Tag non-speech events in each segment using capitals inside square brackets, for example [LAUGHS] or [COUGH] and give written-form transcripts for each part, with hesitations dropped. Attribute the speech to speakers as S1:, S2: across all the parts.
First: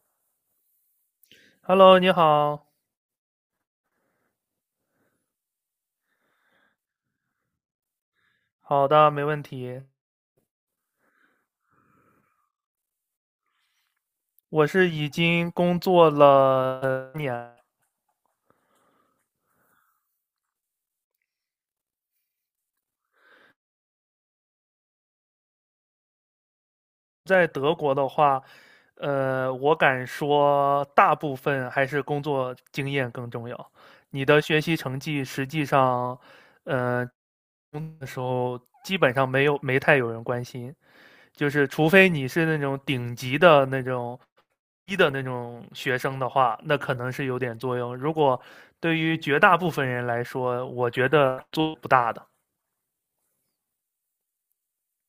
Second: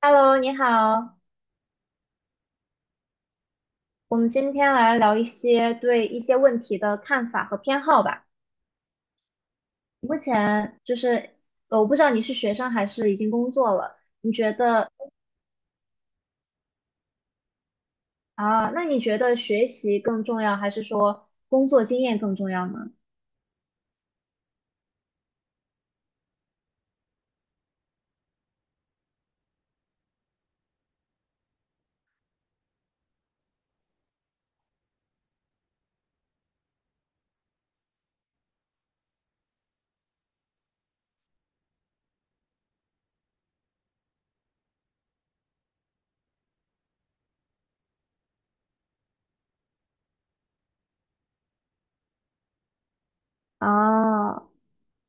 S1: Hello，你好，
S2: Hello，你好。
S1: 我们今天来聊一些对一些问题的看法和偏好吧。
S2: 好的，没问题。
S1: 目前就是，我不知道你是学生还是已经工作了，你觉
S2: 我
S1: 得
S2: 是已经工作了年，
S1: 啊，那你觉得学习更重要，还是说工作经验更重要呢？
S2: 在德国的话，我敢说大部分还是工作经验更重要。你的学习成绩实际上，呃，工作的时候基本上没有，没太有人关心。就是除非你是那种顶级的那种一的那种学生的话，那可能是有点作用。如果对于绝大部分人来说，我觉得作用不大的。
S1: 啊，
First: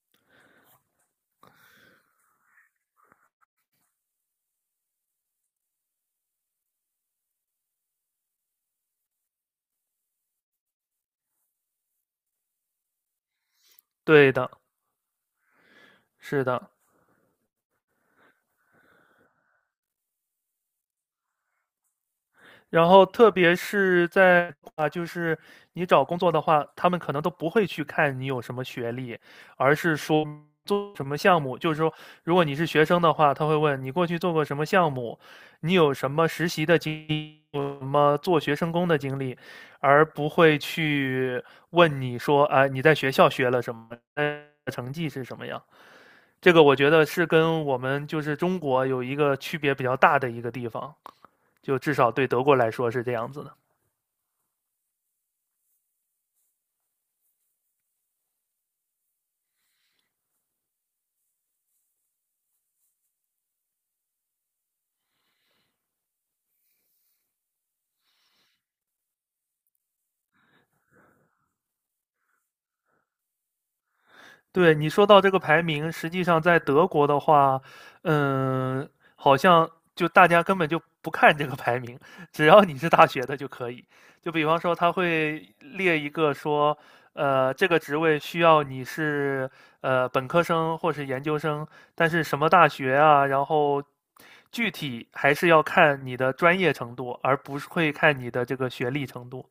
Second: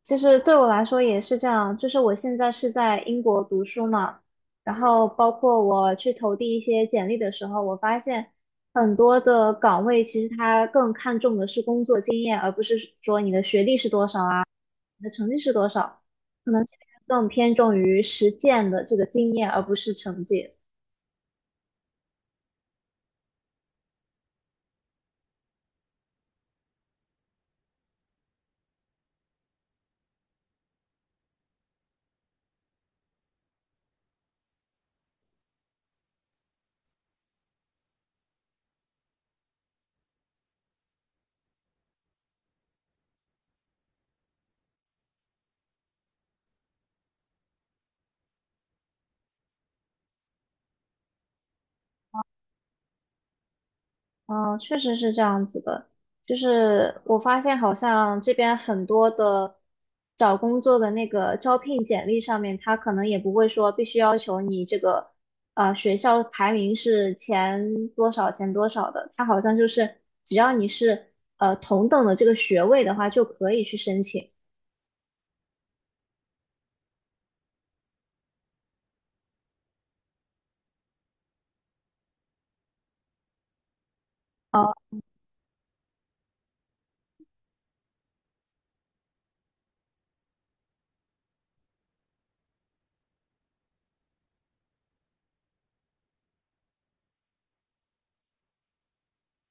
S1: 其实对我来说也是这样，就是我现在是在英国读书嘛，然后包括我去投递一些简历的时候，我发现很多的岗位其实它更看重的是工作经验，而不是说你的学历是多少
S2: 对
S1: 啊，
S2: 的，
S1: 你的成绩是多少，
S2: 是
S1: 可能
S2: 的，
S1: 这边更偏重于实践的这个经验，而不是成绩。
S2: 然后特别是在啊，就是你找工作的话，他们可能都不会去看你有什么学历，而是说做什么项目。就是说，如果你是学生的话，他会问你过去做过什么项目，你有什么实习的经历，有什么做学生工的经历，而不会去问你说啊，你在学校学了什么，呃成绩是什么样。这个我觉得是跟我们就是中国有一个区别比较大的一个地方，就至少对德国来说是这样子的。
S1: 嗯，确实是这样子的。就是我发现，好像这边很多的找工作的那个招聘简历上面，他可能也不会说必须要求你这个学校排名是前多少前多少的，他好像就是只要你是同等的这个学位的话，就可以去申请。
S2: 对，你说到这个排名，实际上在德国的话，嗯，好像就大家根本就不看这个排名，只要你是大学的就可以。就比方
S1: 呃
S2: 说，他会列一个说，这个职位需要你是本科生或是研究生，但是什么大学啊，然后具体还是要看你的专业程度，而不是会看你的这个学历程度。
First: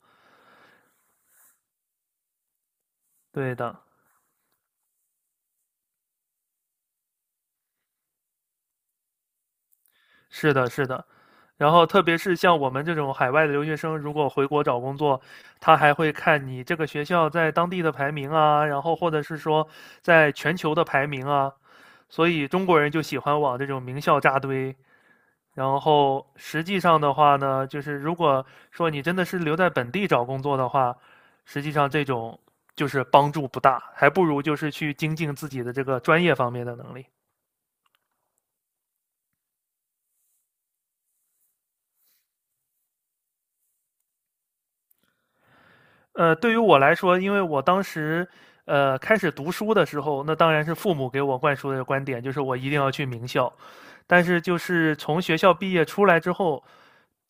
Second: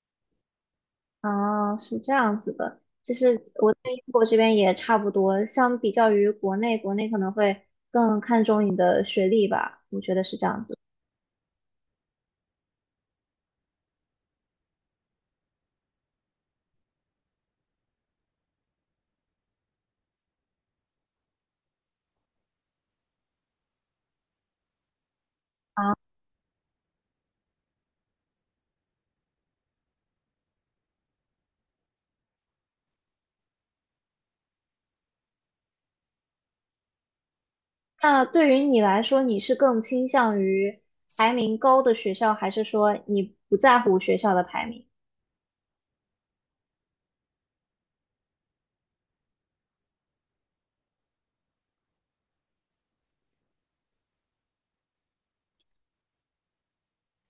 S1: 哦，是这样子的。就是
S2: 对
S1: 我
S2: 的，
S1: 在英国这边也差不多，相比较于国内，国内可能会更看重你的学历吧，我觉得是这
S2: 是
S1: 样
S2: 的，
S1: 子。
S2: 是的。然后，特别是像我们这种海外的留学生，如果回国找工作，他还会看你这个学校在当地的排名啊，然后或者是说在全球的排名啊。所以中国人就喜欢往这种名校扎堆。然
S1: 啊，
S2: 后实际上的话呢，就是如果说你真的是留在本地找工作的话，实际上这种就是帮助不大，还不如就是去精进自己的这个专业方面的能力。
S1: 那对于你来说，你是更倾向于排名高的学校，还是说你不在乎学校的排名？
S2: 呃，对于我来说，因为我当时开始读书的时候，那当然是父母给我灌输的观点，就是我一定要去名校。但是就是从学校毕业出来之后，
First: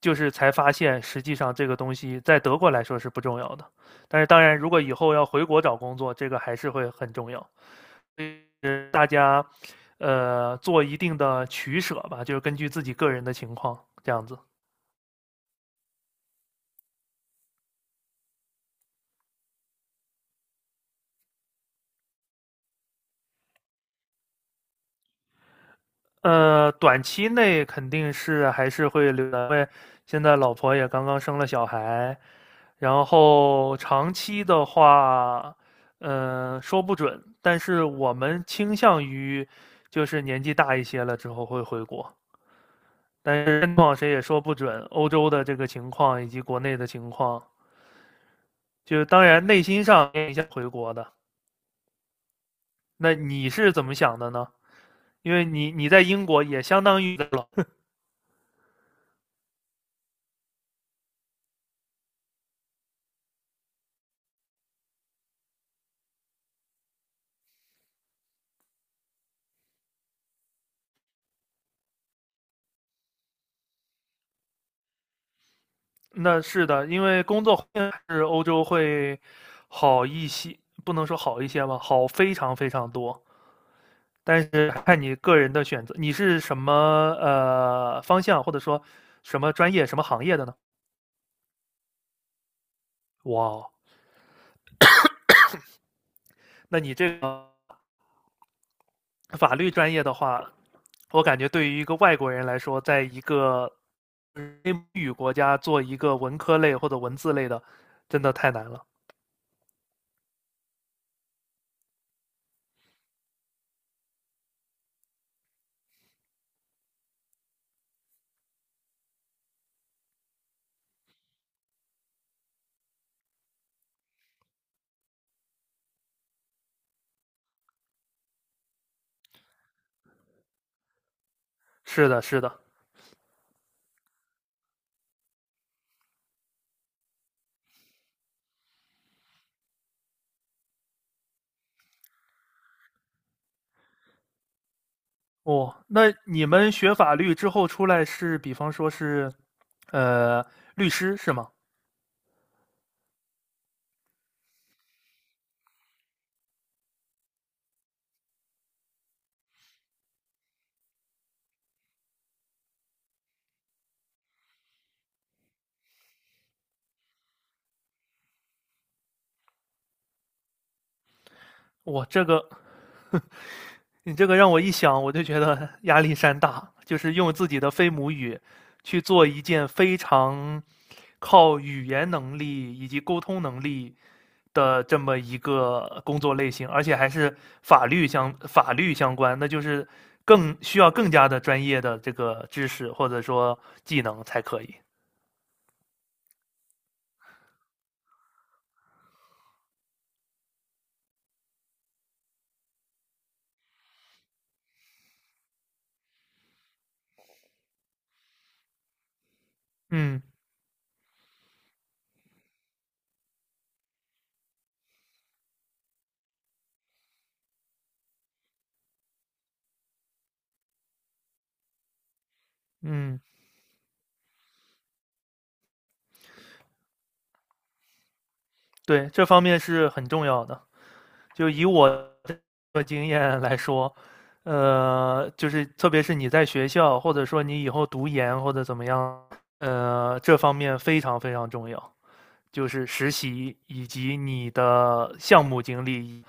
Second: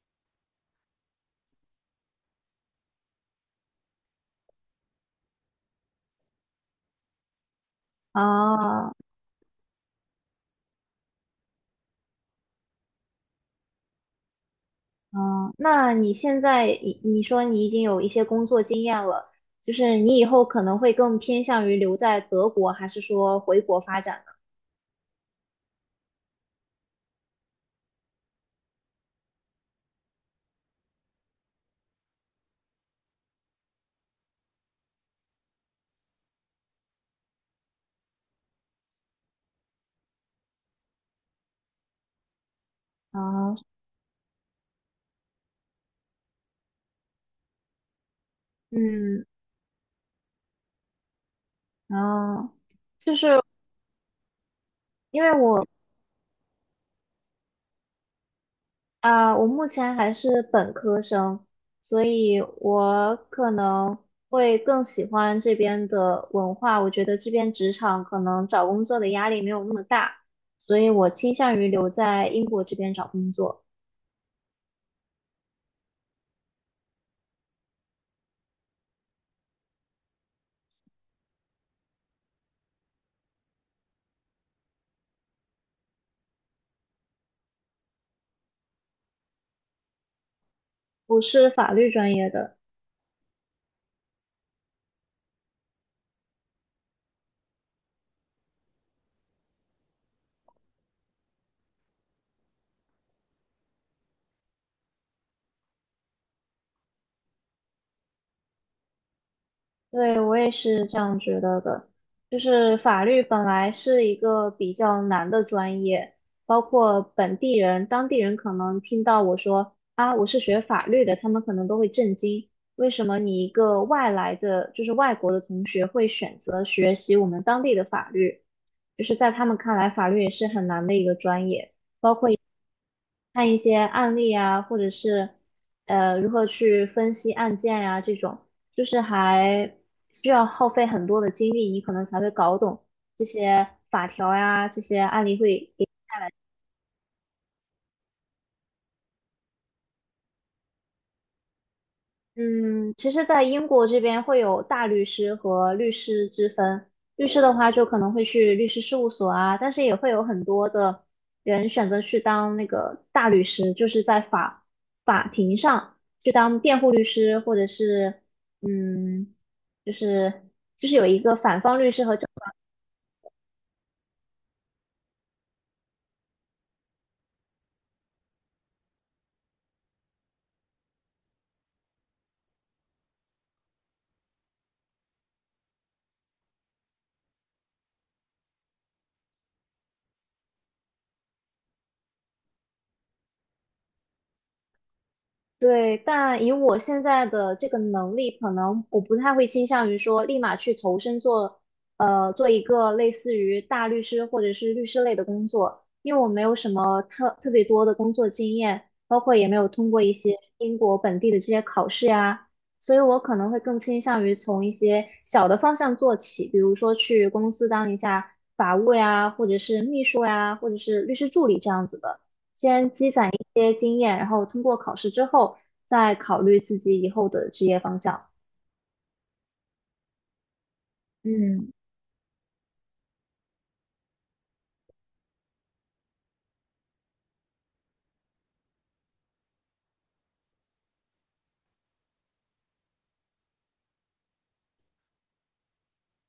S2: 就是才发现，实际上这个东西在德国来说是不重要的。但是当然，如果以后要回国找工作，这个还是会很重要。所以是
S1: 啊，
S2: 大家做一定的取舍吧，就是根据自己个人的情况这样子。
S1: 嗯，那你现在你说你已经有一些工作经验了，就是你以后可能会更偏向于留在德国，还是说回国发展
S2: 呃，短期内肯定是还是会留的，因为现在老婆也刚刚生了小孩，然后长期的话，说不准，但是我们倾向于就是年纪大一些了之后会回国，
S1: 呢？
S2: 但
S1: 啊。
S2: 是情况谁也说不准，欧洲的这个情况以及国内的情况，就当
S1: 嗯，
S2: 然内心上也想回国的。
S1: 啊，就
S2: 那
S1: 是
S2: 你是怎么想的呢？
S1: 因为
S2: 因为
S1: 我
S2: 你你在英国也相当于老
S1: 啊、我目前还是本科生，所以我可能会更喜欢这边的文化。我觉得这边职场可能找工作的压力没有那么大，所以我倾向于留在英国这边找工作。
S2: 那是的，因为工作环境是欧洲会好一些，不能说好一些吧，好非常非常多。但是看你个人的选择，你是什么方向，或者说什么专业、什么行业的呢？
S1: 我是法律专业的，
S2: 哇哦，那你这个法律专业的话，我感觉对于一个外国人来说，在一个非母语国家做一个文科类或者文字类的，真的太难了。
S1: 对，我也是这样觉得的。就是法律本来是一个比较难的专业，包括本地人、当地人可能听到我说啊，我是学法律的，他们可能都会震惊，为什么你一个外来的，就是外国的同学会选择学习我们当地的法律？就是在他们看来，法律也是很难的一个专业。
S2: 是的，是的，
S1: 看一些案例啊，或者是如何去分析案件呀、这种，就是还需要耗费很多的精力，你可能才会搞懂这些法条呀、这些案例会。
S2: 哦，那你们学法律之后出来是，比方说是，呃，律师是吗？
S1: 嗯，其实，在英国这边会有大律师和律师之分。律师的话，就可能会去律师事务所啊，但是也会有很多的人选择去当那个大律师，就是在法庭上去当辩护律师，或者是嗯，就是有一个反方律师
S2: 我
S1: 和。
S2: 这个，[LAUGHS] 你这个让我一想，我就觉得 [LAUGHS] 压力山大，就是用自己的非母语去做一件非常靠语言能力以及沟通能力的这么一个工作类型，而且还是法律相法律相关，那就是更需要更加的专业的这个知识或者说技能才可以。
S1: 对，但以我现在的这个能力，可能我不太会倾向于说立马去投身做，呃，做一个类似于大律师或者是律师类的工作，因为我没有什么特别多的工作经验，包括也没有通过一
S2: 嗯
S1: 些英国本地的这些考试呀，所以我可能会更倾向于从一些小的方向做起，比如说去公司当一下法务呀，或者是秘书呀，或者是律师助理这样子的。
S2: 嗯。
S1: 些经验，然后通过考试之后再考虑自己以后的职业方向。
S2: 对，这方面是很重要的。就以
S1: 嗯。
S2: 我的经验来说，就是特别是你在学校，或者说你以后读研或者怎么样，这方面非常非常重要，就是实习以及你的项目经历。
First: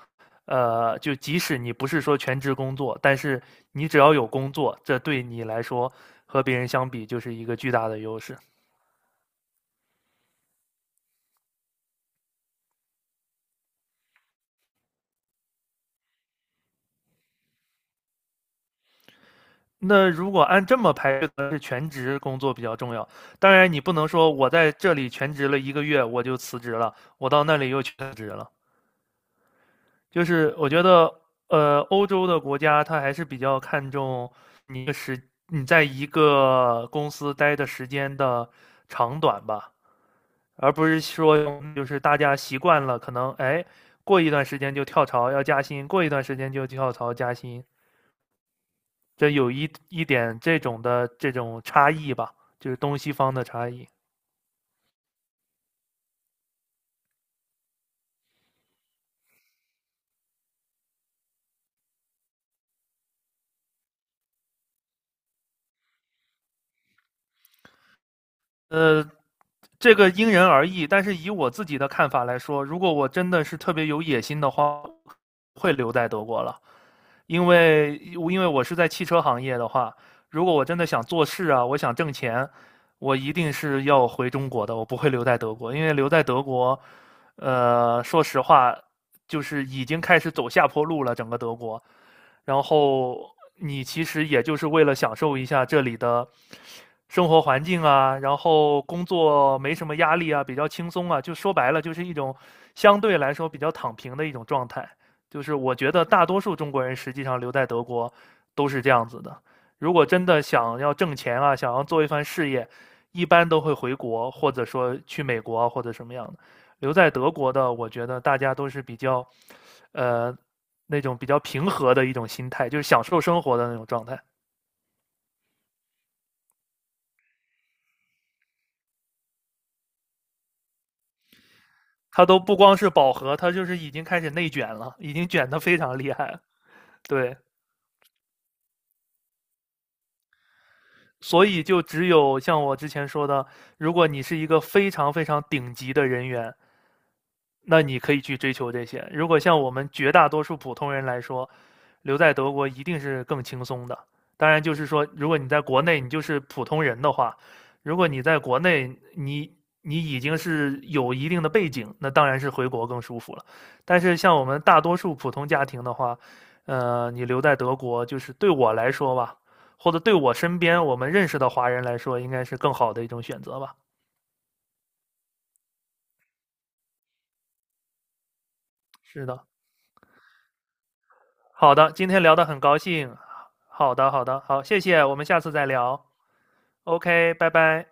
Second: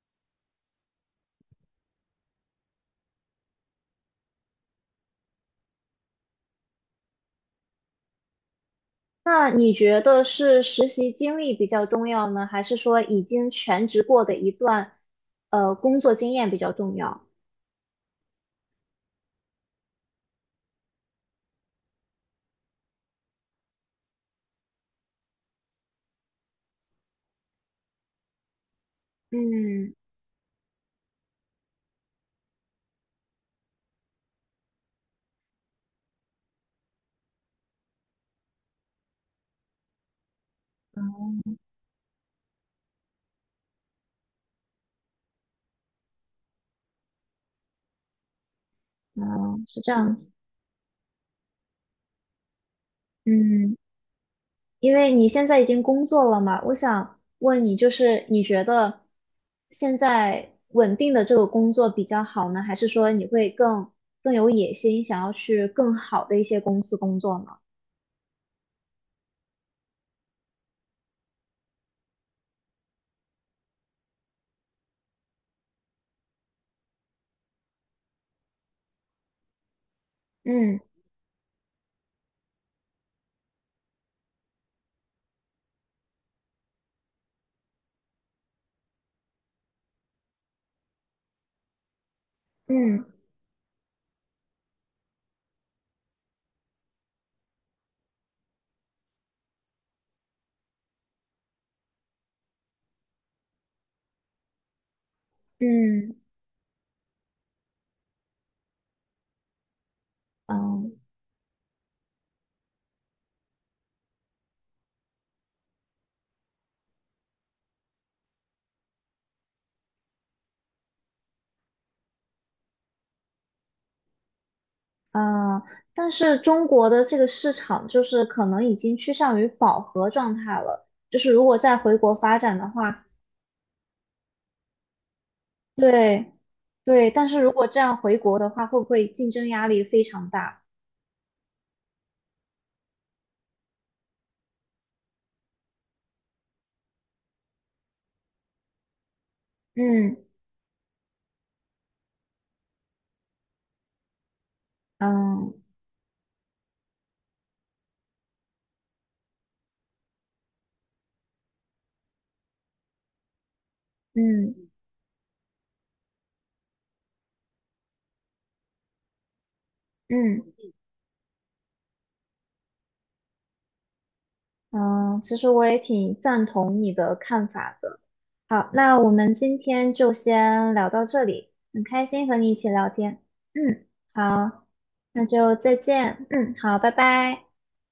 S2: 就即使你不是说全职工作，但是你只要有工作，这对你来说和别人相比就是一个巨大的优势。
S1: 那你觉得是实习经历比较重要呢，还是说已经全职过的一段工作经验比较重要？
S2: 那如果按这么排，是全职工作比较重要。当然，你不能说我在这里全职了一个月我就辞职了，我到那里又全职了。
S1: 嗯，
S2: 就是我觉得，欧洲的国家它还是比较看重你的时你在一个公司待的时间的长短吧，而不是说就是大家习惯了，可能哎过一段时间就跳槽要加薪，过一段时间就跳槽加薪，这有
S1: 哦，
S2: 一
S1: 是这
S2: 一
S1: 样子。
S2: 点这种的这种差异吧，就是东西方的差
S1: 嗯，
S2: 异。
S1: 因为你现在已经工作了嘛，我想问你，就是你觉得现在稳定的这个工作比较好呢，还是说你会更有野心，想要去更好的一些公司工作呢？
S2: 呃，这个因人而异，但是以我自己的看法来说，如果我真的是特别有野心的话，会留在德国了，因为我是在汽车行业的话，如果我真
S1: 嗯
S2: 的想做事啊，我想挣钱，我一定是要回中国的，我不会留在德国，因为留在德国，说实话，就是已经开始走下坡路了，整个德国。然
S1: 嗯
S2: 后你其实也就是为了享受一下这里的生活环境啊，然后工作没什么压力啊，比较轻松啊，就说白了就是一种相对来说比较躺平的一种状态。就是我觉得
S1: 嗯
S2: 大多数中国人实际上留在德国都是这样子的。如果真的想
S1: 嗯
S2: 要挣钱啊，想要做一番事业，一般都会回国，或者说去美国啊或者什么样的。留在德国的，我觉得大家都是比较，呃，那种比较平和的一种心态，就是享受生活的那种状态。
S1: 呃，但是中国的这个市场就是可能已经趋向于饱和状态了，就是如果再回国
S2: 他
S1: 发
S2: 都不
S1: 展的
S2: 光是
S1: 话，
S2: 饱和，他就是已经开始内卷了，已经卷得非常厉害
S1: 对
S2: 了
S1: 对，但
S2: 对，
S1: 是如果这样回国的话，会不会竞争压力非常大？
S2: 所以就只有像我之前说的，如果你是一个非常非常顶级的人员，那你可以去追求这些。如果像我们绝
S1: 嗯
S2: 大多数普通人来说，留在德国一定是更轻松的。当然，就是说，如果你在
S1: 嗯
S2: 国内你就是普通人的话，如果你在国内你你已经是有一定的背景，那当然是回国更舒服了。但是像我们
S1: 嗯
S2: 大多数普通家庭的话，你留在德国，就是对我来说吧，或者对我
S1: 嗯
S2: 身边我们认识的华人来说，应该是更好的一种选择吧。
S1: 嗯，其实我也挺赞同你的看法的。好，那我
S2: 是
S1: 们
S2: 的，
S1: 今天就先聊到这里，
S2: 好
S1: 很
S2: 的，
S1: 开
S2: 今天
S1: 心和
S2: 聊的
S1: 你一
S2: 很
S1: 起
S2: 高
S1: 聊
S2: 兴。
S1: 天。嗯，
S2: 好的，好的，好，
S1: 好，
S2: 谢谢，我
S1: 那
S2: 们下次
S1: 就
S2: 再
S1: 再
S2: 聊。
S1: 见。嗯，好，拜
S2: OK，
S1: 拜。
S2: 拜拜。